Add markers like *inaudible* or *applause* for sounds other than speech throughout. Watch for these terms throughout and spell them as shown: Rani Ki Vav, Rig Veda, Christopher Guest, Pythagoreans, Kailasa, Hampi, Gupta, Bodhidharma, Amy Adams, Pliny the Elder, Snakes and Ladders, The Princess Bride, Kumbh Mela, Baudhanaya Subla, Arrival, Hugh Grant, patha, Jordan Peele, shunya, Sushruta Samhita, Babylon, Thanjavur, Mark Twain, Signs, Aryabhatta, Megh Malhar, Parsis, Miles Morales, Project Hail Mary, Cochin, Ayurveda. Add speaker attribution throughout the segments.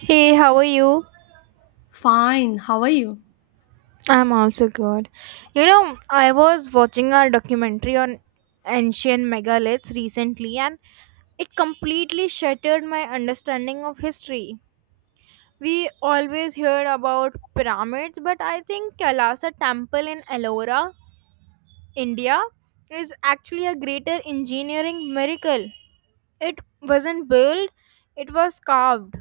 Speaker 1: Hey, how are you?
Speaker 2: Fine, how are you?
Speaker 1: I'm also good. I was watching a documentary on ancient megaliths recently and it completely shattered my understanding of history. We always hear about pyramids, but I think Kailasa temple in Ellora, India is actually a greater engineering miracle. It wasn't built, it was carved.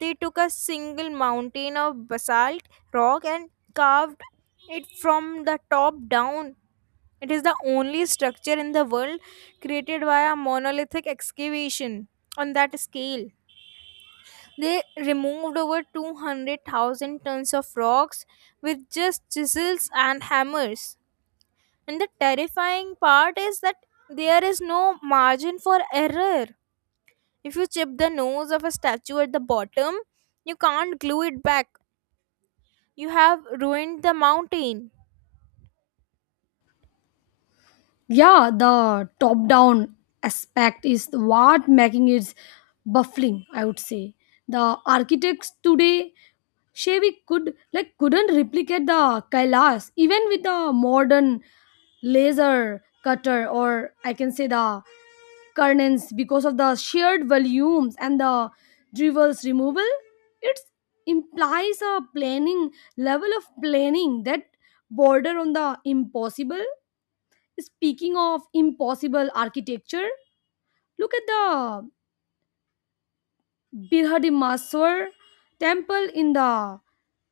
Speaker 1: They took a single mountain of basalt rock and carved it from the top down. It is the only structure in the world created by a monolithic excavation on that scale. They removed over 200,000 tons of rocks with just chisels and hammers. And the terrifying part is that there is no margin for error. If you chip the nose of a statue at the bottom, you can't glue it back. You have ruined the mountain.
Speaker 2: Yeah, the top down aspect is what making it baffling, I would say. The architects today Chevy could like couldn't replicate the Kailas even with the modern laser cutter or I can say the curtains because of the shared volumes and the drivel's removal. It implies a planning level of planning that border on the impossible. Speaking of impossible architecture, look at the Birhadimmaswar temple in the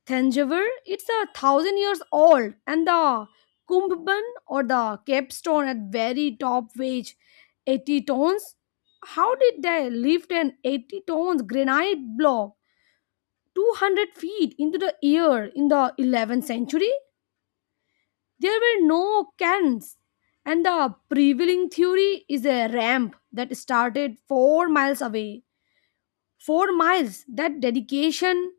Speaker 2: Thanjavur. It's 1,000 years old, and the Kumbban or the capstone at very top weighs 80 tons. How did they lift an 80 tons granite block 200 feet into the air in the 11th century? There were no cans, and the prevailing theory is a ramp that started 4 miles away. 4 miles, that dedication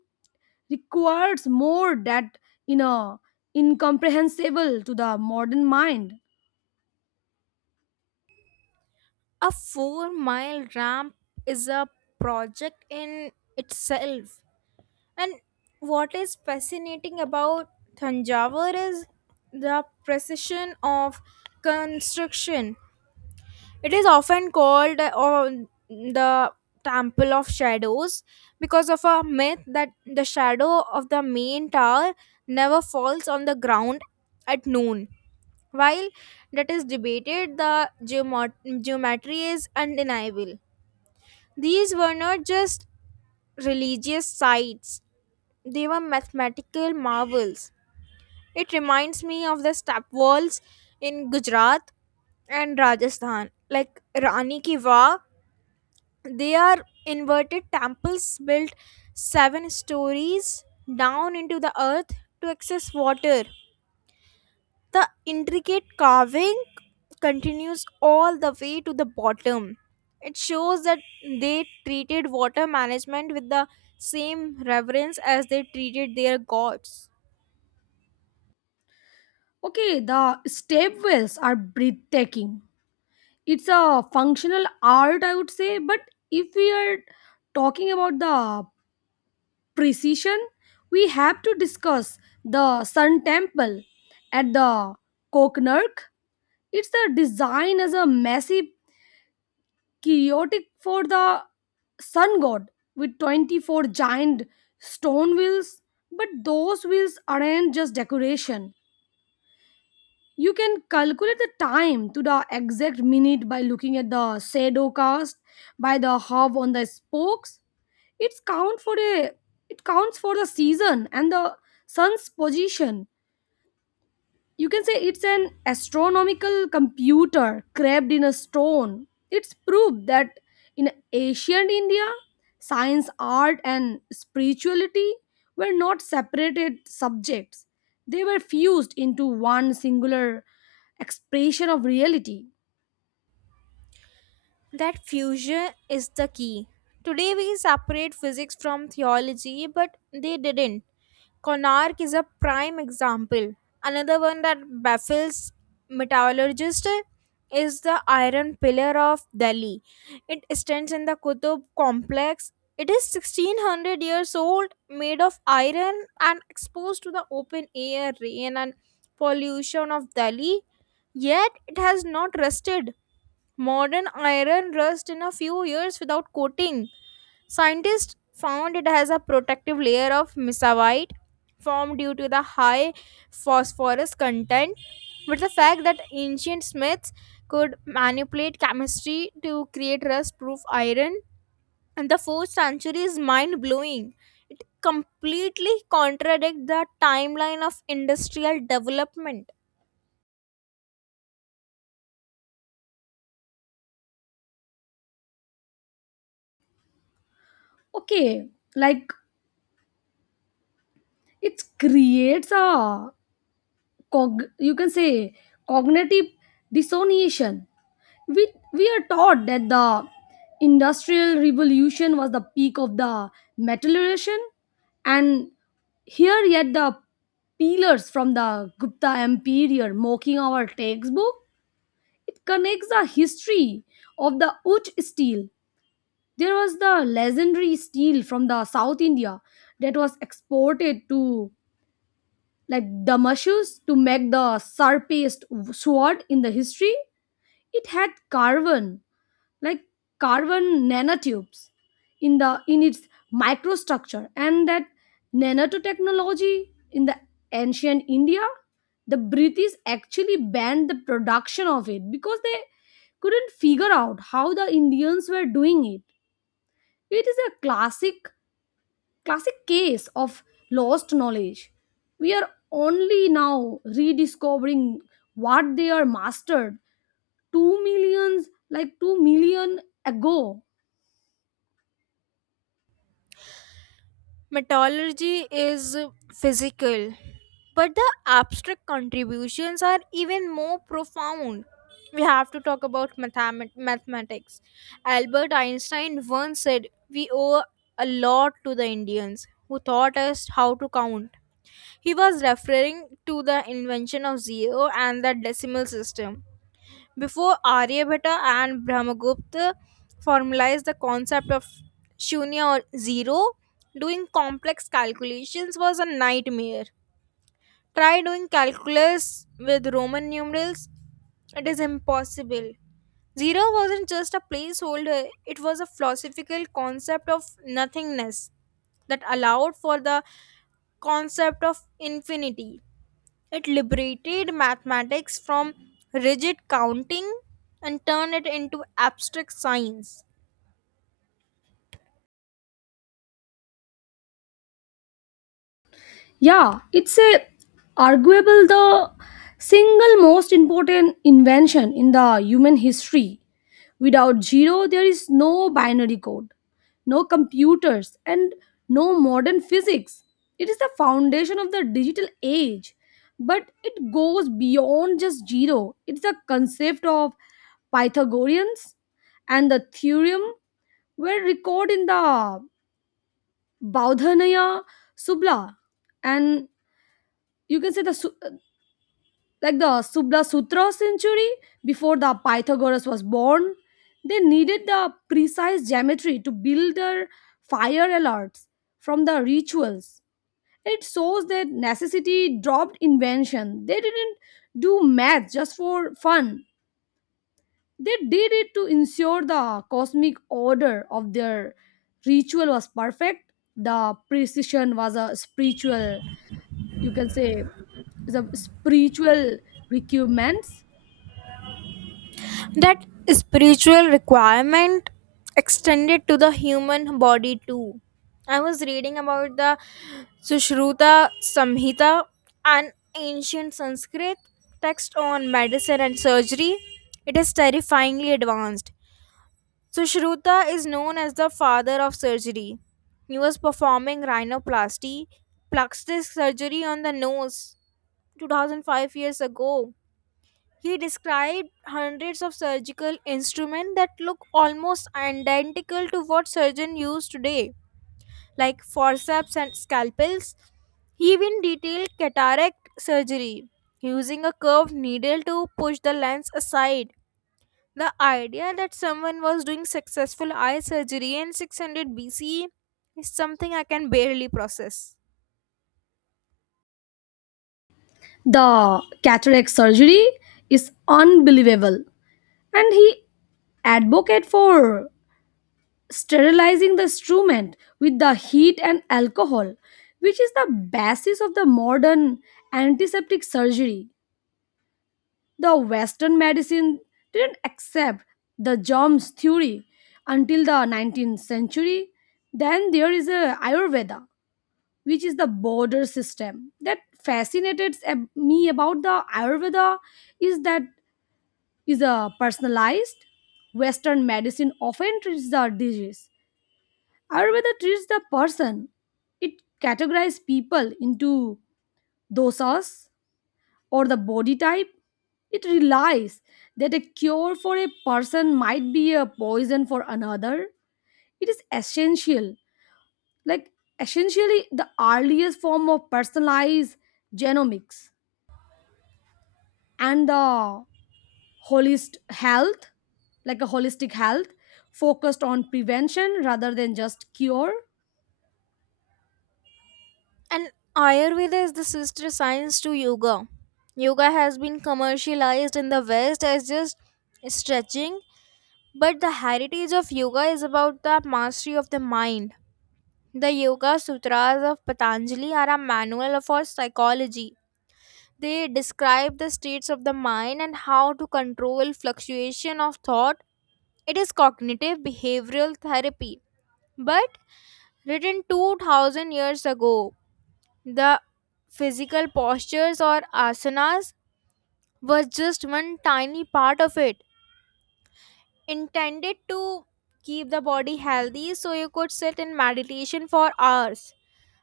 Speaker 2: requires more that you know incomprehensible to the modern mind.
Speaker 1: A 4-mile ramp is a project in itself. And what is fascinating about Thanjavur is the precision of construction. It is often called or the Temple of Shadows because of a myth that the shadow of the main tower never falls on the ground at noon. While that is debated, the geometry is undeniable. These were not just religious sites, they were mathematical marvels. It reminds me of the step walls in Gujarat and Rajasthan, like Rani Ki Vav. They are inverted temples built 7 stories down into the earth to access water. The intricate carving continues all the way to the bottom. It shows that they treated water management with the same reverence as they treated their gods.
Speaker 2: Okay, the stepwells are breathtaking. It's a functional art, I would say, but if we are talking about the precision we have to discuss the sun temple at the Koknark. It's a design as a massive chaotic for the sun god with 24 giant stone wheels, but those wheels aren't just decoration. You can calculate the time to the exact minute by looking at the shadow cast by the hub on the spokes. it's count for a it counts for the season and the sun's position. You can say it's an astronomical computer carved in a stone. It's proof that in ancient India, science, art, and spirituality were not separated subjects. They were fused into one singular expression of reality.
Speaker 1: That fusion is the key. Today we separate physics from theology, but they didn't. Konark is a prime example. Another one that baffles metallurgists is the iron pillar of Delhi. It stands in the Qutub complex. It is 1600 years old, made of iron and exposed to the open air, rain, and pollution of Delhi. Yet it has not rusted. Modern iron rusts in a few years without coating. Scientists found it has a protective layer of mesavite formed due to the high phosphorus content. But the fact that ancient smiths could manipulate chemistry to create rust proof iron. And the fourth century is mind blowing. It completely contradicts the timeline of industrial development.
Speaker 2: Okay, like it creates you can say cognitive dissonation. We we are taught that the industrial revolution was the peak of the metallurgian, and here yet the pillars from the Gupta empire mocking our textbook. It connects the history of the Uch steel. There was the legendary steel from the South India that was exported to like Damascus to make the sharpest sword in the history. It had carbon, like carbon nanotubes in its microstructure, and that nanotechnology in the ancient India, the British actually banned the production of it because they couldn't figure out how the Indians were doing it. It is a classic case of lost knowledge. We are only now rediscovering what they are mastered 2 millions like 2 million ago.
Speaker 1: Metallurgy is physical, but the abstract contributions are even more profound. We have to talk about mathematics. Albert Einstein once said, "We owe a lot to the Indians who taught us how to count." He was referring to the invention of zero and the decimal system. Before Aryabhatta and Brahmagupta formalized the concept of shunya or zero, doing complex calculations was a nightmare. Try doing calculus with Roman numerals, it is impossible. Zero wasn't just a placeholder, it was a philosophical concept of nothingness that allowed for the concept of infinity. It liberated mathematics from rigid counting and turned it into abstract science.
Speaker 2: Yeah, it's a arguable the single most important invention in the human history. Without zero, there is no binary code, no computers, and no modern physics. It is the foundation of the digital age, but it goes beyond just zero. It's the concept of Pythagoreans, and the theorem were recorded in the Baudhanaya Subla, and you can say like the Subla Sutra century before the Pythagoras was born. They needed the precise geometry to build their fire alerts from the rituals. It shows that necessity dropped invention. They didn't do math just for fun. They did it to ensure the cosmic order of their ritual was perfect. The precision was a spiritual, you can say, the spiritual requirements.
Speaker 1: That spiritual requirement extended to the human body too. I was reading about the Sushruta Samhita, an ancient Sanskrit text on medicine and surgery. It is terrifyingly advanced. So Shruta is known as the father of surgery. He was performing rhinoplasty, plastic surgery on the nose 2005 years ago. He described hundreds of surgical instruments that look almost identical to what surgeons use today, like forceps and scalpels. He even detailed cataract surgery, using a curved needle to push the lens aside. The idea that someone was doing successful eye surgery in 600 BCE is something I can barely process.
Speaker 2: The cataract surgery is unbelievable, and he advocated for sterilizing the instrument with the heat and alcohol, which is the basis of the modern antiseptic surgery. The Western medicine didn't accept the germs theory until the 19th century. Then there is a Ayurveda, which is the border system. That fascinated me about the Ayurveda is that is a personalized. Western medicine often treats the disease. Ayurveda treats the person. It categorizes people into dosas or the body type. It relies that a cure for a person might be a poison for another. It is essential, like essentially the earliest form of personalized genomics, and the holist health like a holistic health focused on prevention rather than just cure.
Speaker 1: And Ayurveda is the sister science to yoga. Yoga has been commercialized in the West as just stretching, but the heritage of yoga is about the mastery of the mind. The Yoga Sutras of Patanjali are a manual for psychology. They describe the states of the mind and how to control fluctuation of thought. It is cognitive behavioral therapy. But written 2000 years ago, the physical postures or asanas was just one tiny part of it, intended to keep the body healthy so you could sit in meditation for hours.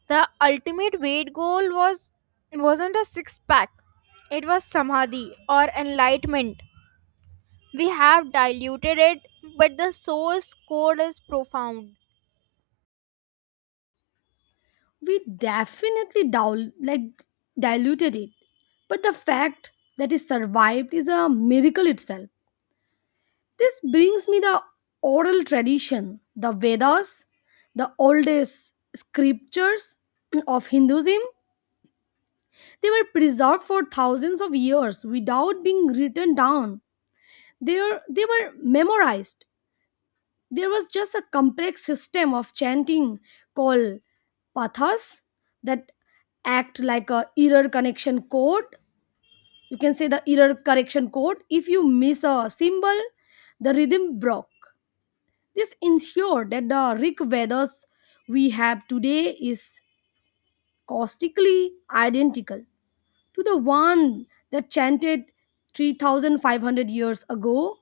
Speaker 1: The ultimate weight goal wasn't a six pack. It was samadhi or enlightenment. We have diluted it, but the source code is profound.
Speaker 2: We definitely like diluted it, but the fact that it survived is a miracle itself. This brings me the oral tradition, the Vedas, the oldest scriptures of Hinduism. They were preserved for thousands of years without being written down. They were memorized. There was just a complex system of chanting called pathas that act like a error connection code. You can say the error correction code. If you miss a symbol, the rhythm broke. This ensured that the Rig Vedas we have today is caustically identical to the one that chanted 3,500 years ago.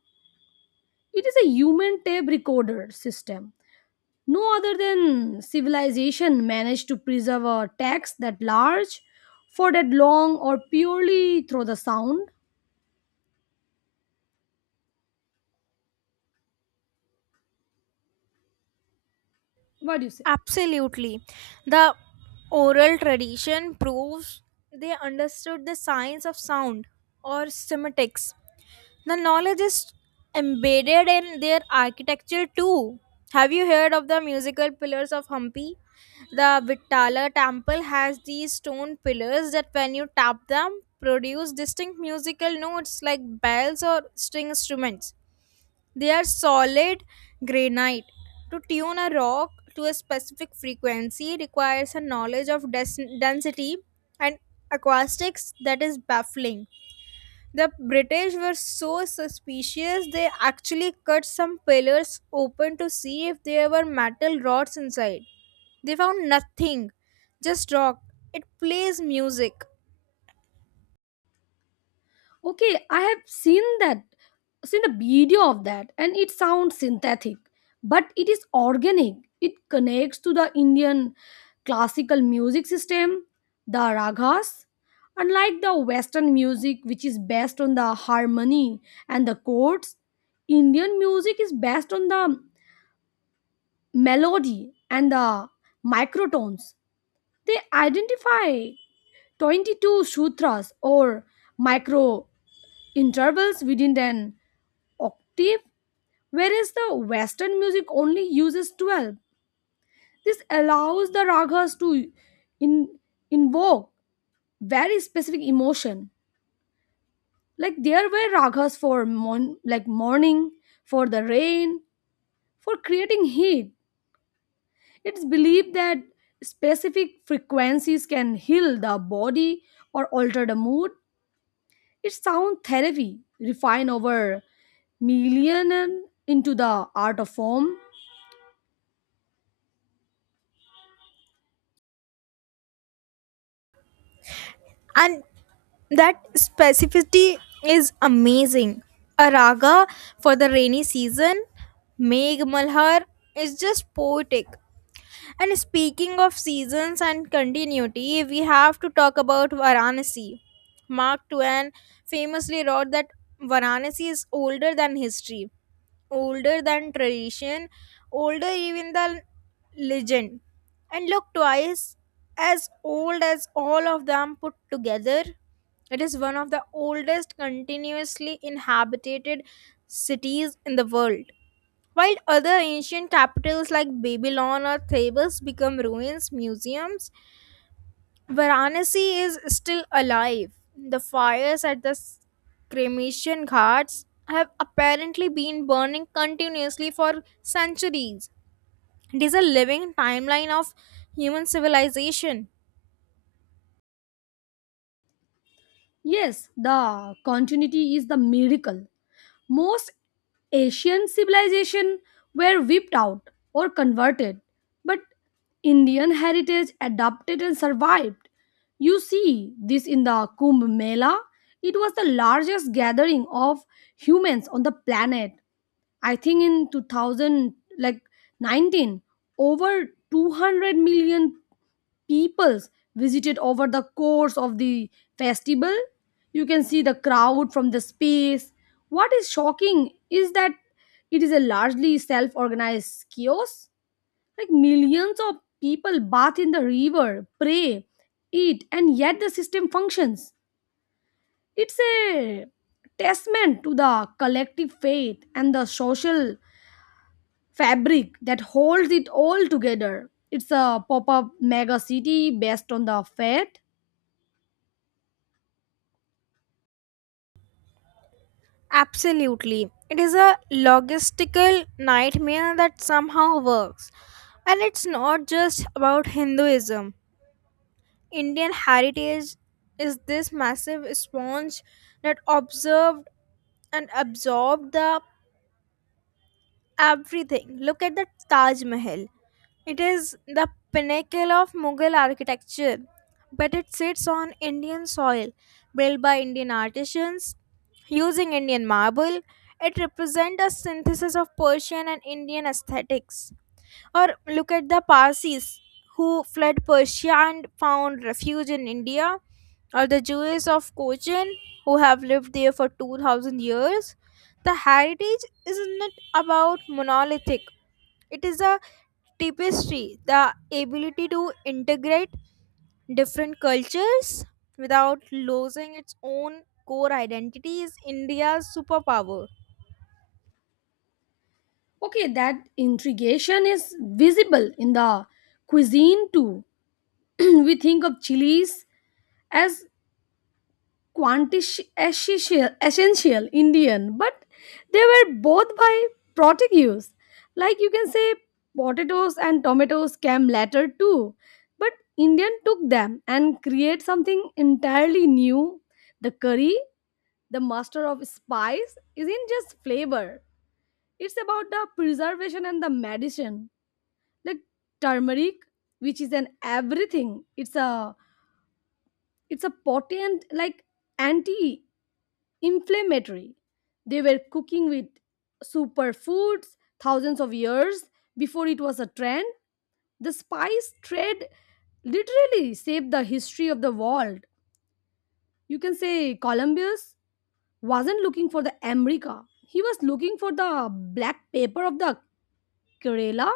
Speaker 2: It is a human tape recorder system. No other than civilization managed to preserve a text that large for that long or purely through the sound. What do you say?
Speaker 1: Absolutely. The oral tradition proves they understood the science of sound or semiotics. The knowledge is embedded in their architecture too. Have you heard of the musical pillars of Hampi? The Vittala temple has these stone pillars that when you tap them produce distinct musical notes like bells or string instruments. They are solid granite. To tune a rock to a specific frequency requires a knowledge of density and acoustics that is baffling. The British were so suspicious they actually cut some pillars open to see if there were metal rods inside. They found nothing, just rock. It plays music.
Speaker 2: Okay, I have seen the video of that, and it sounds synthetic, but it is organic. It connects to the Indian classical music system, the ragas. Unlike the Western music, which is based on the harmony and the chords, Indian music is based on the melody and the microtones. They identify 22 sutras or micro intervals within an octave, whereas the Western music only uses 12. This allows the ragas to in, invoke very specific emotion. Like there were ragas for like morning, for the rain, for creating heat. It's believed that specific frequencies can heal the body or alter the mood. It's sound therapy refined over millennia into the art of form.
Speaker 1: And that specificity is amazing. A raga for the rainy season, Megh Malhar, is just poetic. And speaking of seasons and continuity, we have to talk about Varanasi. Mark Twain famously wrote that Varanasi is older than history, older than tradition, older even than legend, and look twice as old as all of them put together. It is one of the oldest continuously inhabited cities in the world. While other ancient capitals like Babylon or Thebes become ruins, museums, Varanasi is still alive. The fires at the cremation ghats have apparently been burning continuously for centuries. It is a living timeline of human civilization.
Speaker 2: Yes, the continuity is the miracle. Most Asian civilization were wiped out or converted, but Indian heritage adapted and survived. You see this in the Kumbh Mela. It was the largest gathering of humans on the planet. I think in 2000 like 19 over 200 million peoples visited over the course of the festival. You can see the crowd from the space. What is shocking is that it is a largely self organized chaos. Like millions of people bathe in the river, pray, eat, and yet the system functions. It's a testament to the collective faith and the social fabric that holds it all together. It's a pop up mega city based on the faith.
Speaker 1: Absolutely. It is a logistical nightmare that somehow works. And it's not just about Hinduism. Indian heritage is this massive sponge that observed and absorbed the everything. Look at the Taj Mahal. It is the pinnacle of Mughal architecture, but it sits on Indian soil, built by Indian artisans using Indian marble. It represents a synthesis of Persian and Indian aesthetics. Or look at the Parsis who fled Persia and found refuge in India, or the Jews of Cochin who have lived there for 2000 years. The heritage isn't about monolithic, it is a tapestry. The ability to integrate different cultures without losing its own core identity is India's superpower.
Speaker 2: Okay, that intrigation is visible in the cuisine too. *clears throat* We think of chilies as quantish essential Indian, but they were both by Portuguese. Like you can say, potatoes and tomatoes came later too, but Indian took them and create something entirely new. The curry, the master of spice, isn't just flavor. It's about the preservation and the medicine, like turmeric, which is an everything. It's a potent, like anti inflammatory. They were cooking with superfoods thousands of years before it was a trend. The spice trade literally saved the history of the world. You can say Columbus wasn't looking for the America. He was looking for the black pepper of the Kerala.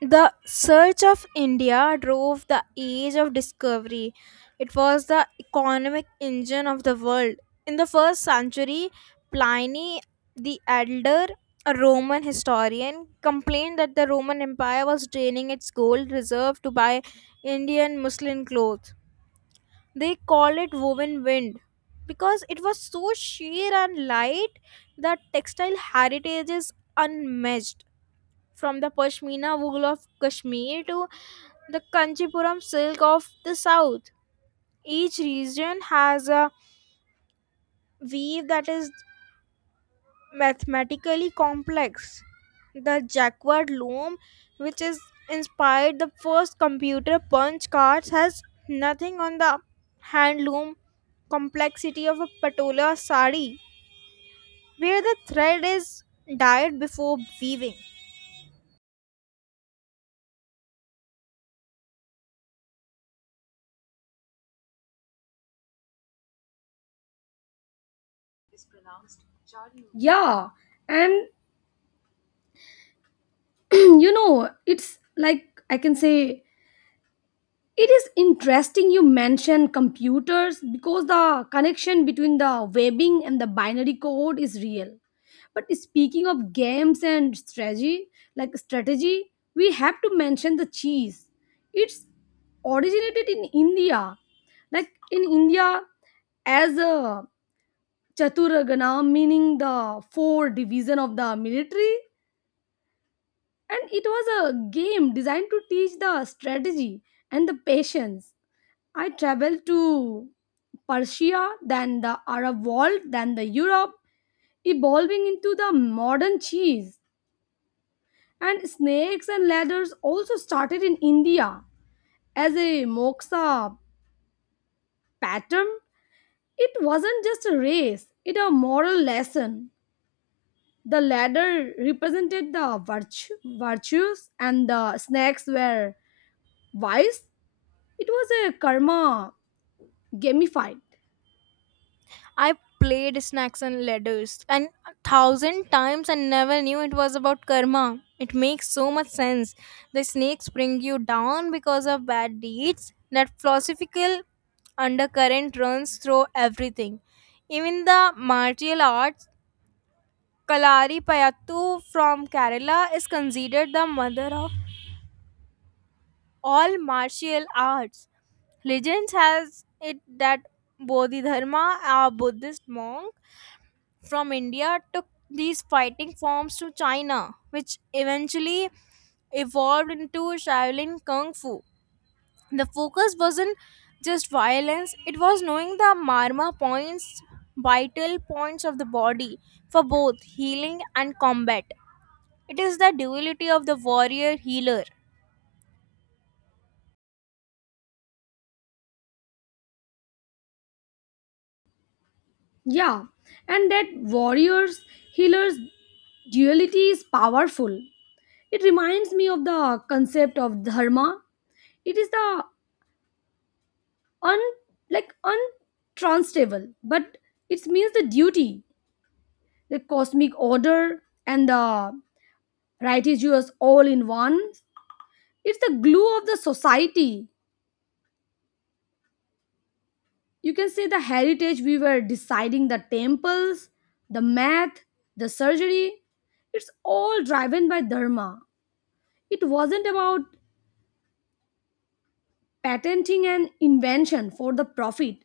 Speaker 1: The search of India drove the age of discovery. It was the economic engine of the world. In the first century, Pliny the Elder, a Roman historian, complained that the Roman Empire was draining its gold reserve to buy Indian muslin clothes. They called it woven wind because it was so sheer and light. That textile heritage is unmatched, from the Pashmina wool of Kashmir to the Kanchipuram silk of the south. Each region has a weave that is mathematically complex. The jacquard loom, which is inspired the first computer punch cards, has nothing on the hand loom complexity of a patola sari, where the thread is dyed before weaving.
Speaker 2: Yeah, and *clears throat* it's like I can say it is interesting you mention computers because the connection between the webbing and the binary code is real, but speaking of games and strategy we have to mention the cheese. It's originated in India, like in india as a chaturagana, meaning the four division of the military, and it was a game designed to teach the strategy and the patience. I traveled to Persia, then the Arab world, then the Europe, evolving into the modern cheese. And snakes and ladders also started in India as a moksha pattern. It wasn't just a race, it a moral lesson. The ladder represented the virtue, virtues and the snakes were wise. It was a karma gamified.
Speaker 1: I played Snacks and Ladders and a thousand times and never knew it was about karma. It makes so much sense. The snakes bring you down because of bad deeds. That philosophical undercurrent runs through everything. Even the martial arts, Kalari Payattu from Kerala is considered the mother of all martial arts. Legends has it that Bodhidharma, a Buddhist monk from India, took these fighting forms to China, which eventually evolved into Shaolin Kung Fu. The focus wasn't just violence, it was knowing the marma points, vital points of the body for both healing and combat. It is the duality of the warrior healer.
Speaker 2: Yeah, and that warriors healers duality is powerful. It reminds me of the concept of dharma. It is the un like untranslatable, but it means the duty, the cosmic order, and the righteous all in one. It's the glue of the society. You can say the heritage we were deciding the temples, the math, the surgery, it's all driven by dharma. It wasn't about patenting an invention for the profit.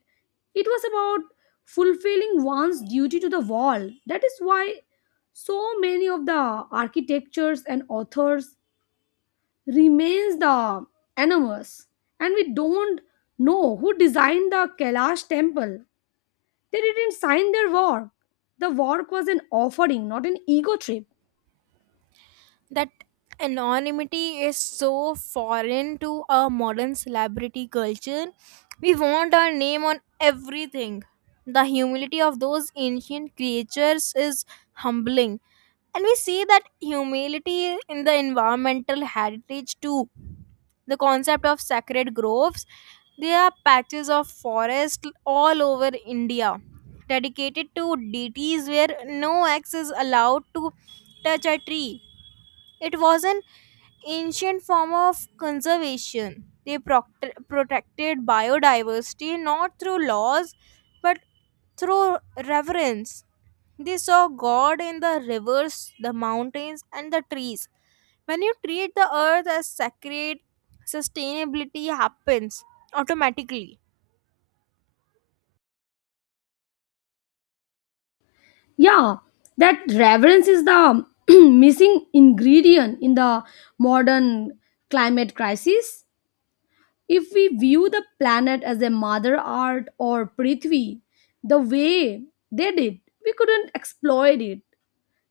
Speaker 2: It was about fulfilling one's duty to the world. That is why so many of the architectures and authors remains the anonymous, and we don't know who designed the Kailash temple. They didn't sign their work. The work was an offering, not an ego trip.
Speaker 1: That anonymity is so foreign to our modern celebrity culture. We want our name on everything. The humility of those ancient creatures is humbling. And we see that humility in the environmental heritage too. The concept of sacred groves, there are patches of forest all over India dedicated to deities where no axe is allowed to touch a tree. It wasn't ancient form of conservation. They protected biodiversity not through laws but through reverence. They saw God in the rivers, the mountains, and the trees. When you treat the earth as sacred, sustainability happens automatically.
Speaker 2: Yeah, that reverence is the *clears throat* missing ingredient in the modern climate crisis. If we view the planet as a mother earth or prithvi, the way they did, we couldn't exploit it.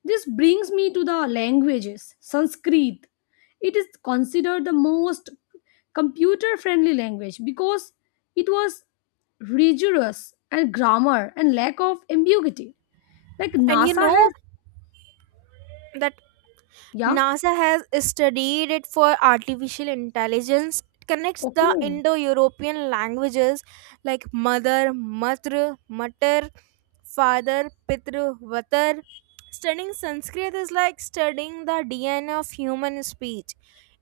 Speaker 2: This brings me to the languages. Sanskrit. It is considered the most computer friendly language because it was rigorous and grammar and lack of ambiguity. Like
Speaker 1: And you
Speaker 2: NASA
Speaker 1: know
Speaker 2: has,
Speaker 1: that
Speaker 2: yeah,
Speaker 1: NASA has studied it for artificial intelligence. It connects
Speaker 2: okay.
Speaker 1: the
Speaker 2: Mm.
Speaker 1: Indo European languages, like mother, matra, matar, father, pitru, vatar. Studying Sanskrit is like studying the DNA of human speech.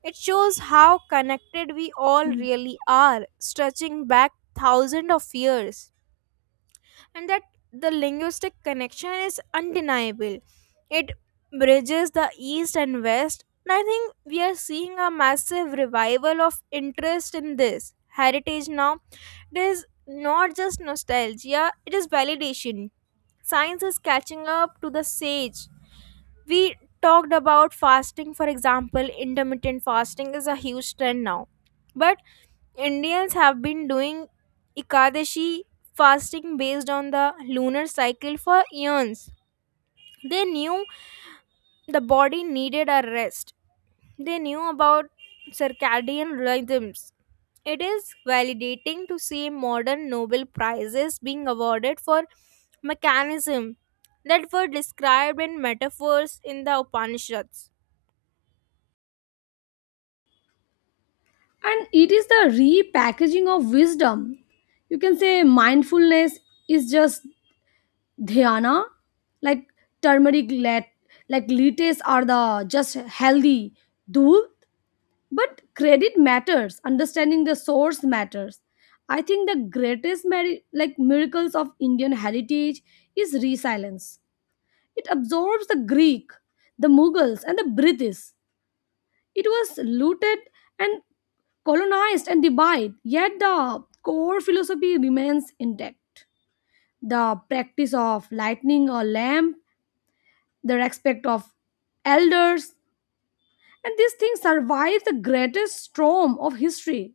Speaker 1: It shows how connected we all really are, stretching back thousands of years, and that the linguistic connection is undeniable. It bridges the East and West, and I think we are seeing a massive revival of interest in this heritage now. It is not just nostalgia, it is validation. Science is catching up to the sage. We talked about fasting, for example. Intermittent fasting is a huge trend now. But Indians have been doing Ekadashi fasting based on the lunar cycle for eons. They knew the body needed a rest, they knew about circadian rhythms. It is validating to see modern Nobel Prizes being awarded for mechanism that were described in metaphors in the Upanishads.
Speaker 2: And it is the repackaging of wisdom. You can say mindfulness is just dhyana, like turmeric, like lites are the just healthy dhub, but credit matters, understanding the source matters. I think the greatest like miracles of Indian heritage is resilience. It absorbs the Greek, the Mughals and the British. It was looted and colonized and divided, yet the core philosophy remains intact. The practice of lighting a lamp, the respect of elders, and these things survive the greatest storm of history.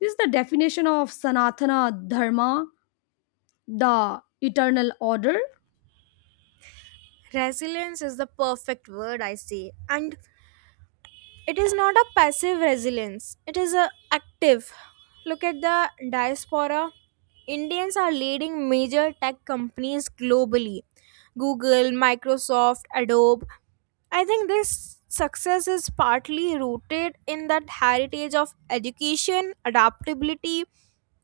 Speaker 2: This is the definition of Sanatana Dharma, the eternal order.
Speaker 1: Resilience is the perfect word, I say. And it is not a passive resilience, it is a active. Look at the diaspora. Indians are leading major tech companies globally: Google, Microsoft, Adobe. I think this success is partly rooted in that heritage of education, adaptability,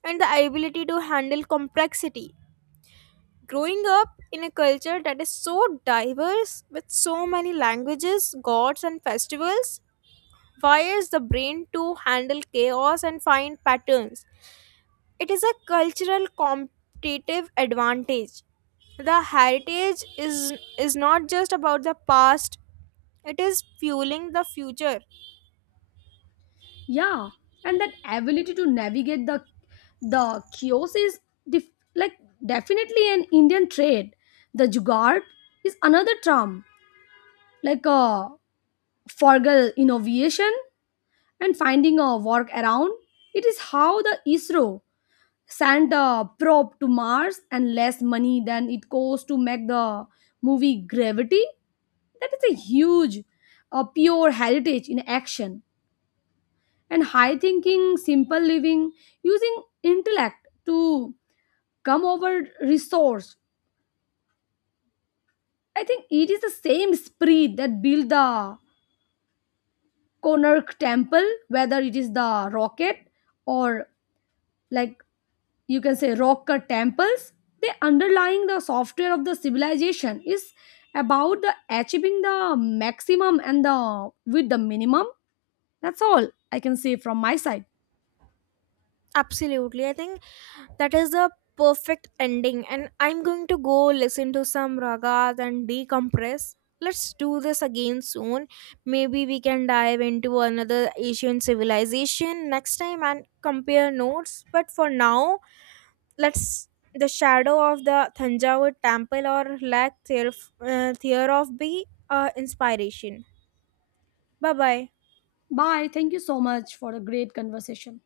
Speaker 1: and the ability to handle complexity. Growing up in a culture that is so diverse, with so many languages, gods, and festivals, wires the brain to handle chaos and find patterns. It is a cultural competitive advantage. The heritage is not just about the past, it is fueling the future.
Speaker 2: Yeah, and that ability to navigate the chaos is like definitely an Indian trait. The Jugaad is another term, like a forgal innovation and finding a work around. It is how the ISRO send the probe to Mars and less money than it costs to make the movie Gravity. That is a huge, pure heritage in action. And high thinking, simple living, using intellect to come over resource. I think it is the same spirit that built the Konark temple, whether it is the rocket or like you can say rock cut temples. They underlying the software of the civilization is about the achieving the maximum and the with the minimum. That's all I can say from my side.
Speaker 1: Absolutely. I think that is the perfect ending. And I'm going to go listen to some ragas and decompress. Let's do this again soon. Maybe we can dive into another Asian civilization next time and compare notes. But for now, let's the shadow of the Thanjavur temple, or lack thereof, be inspiration. Bye bye.
Speaker 2: Bye, thank you so much for a great conversation.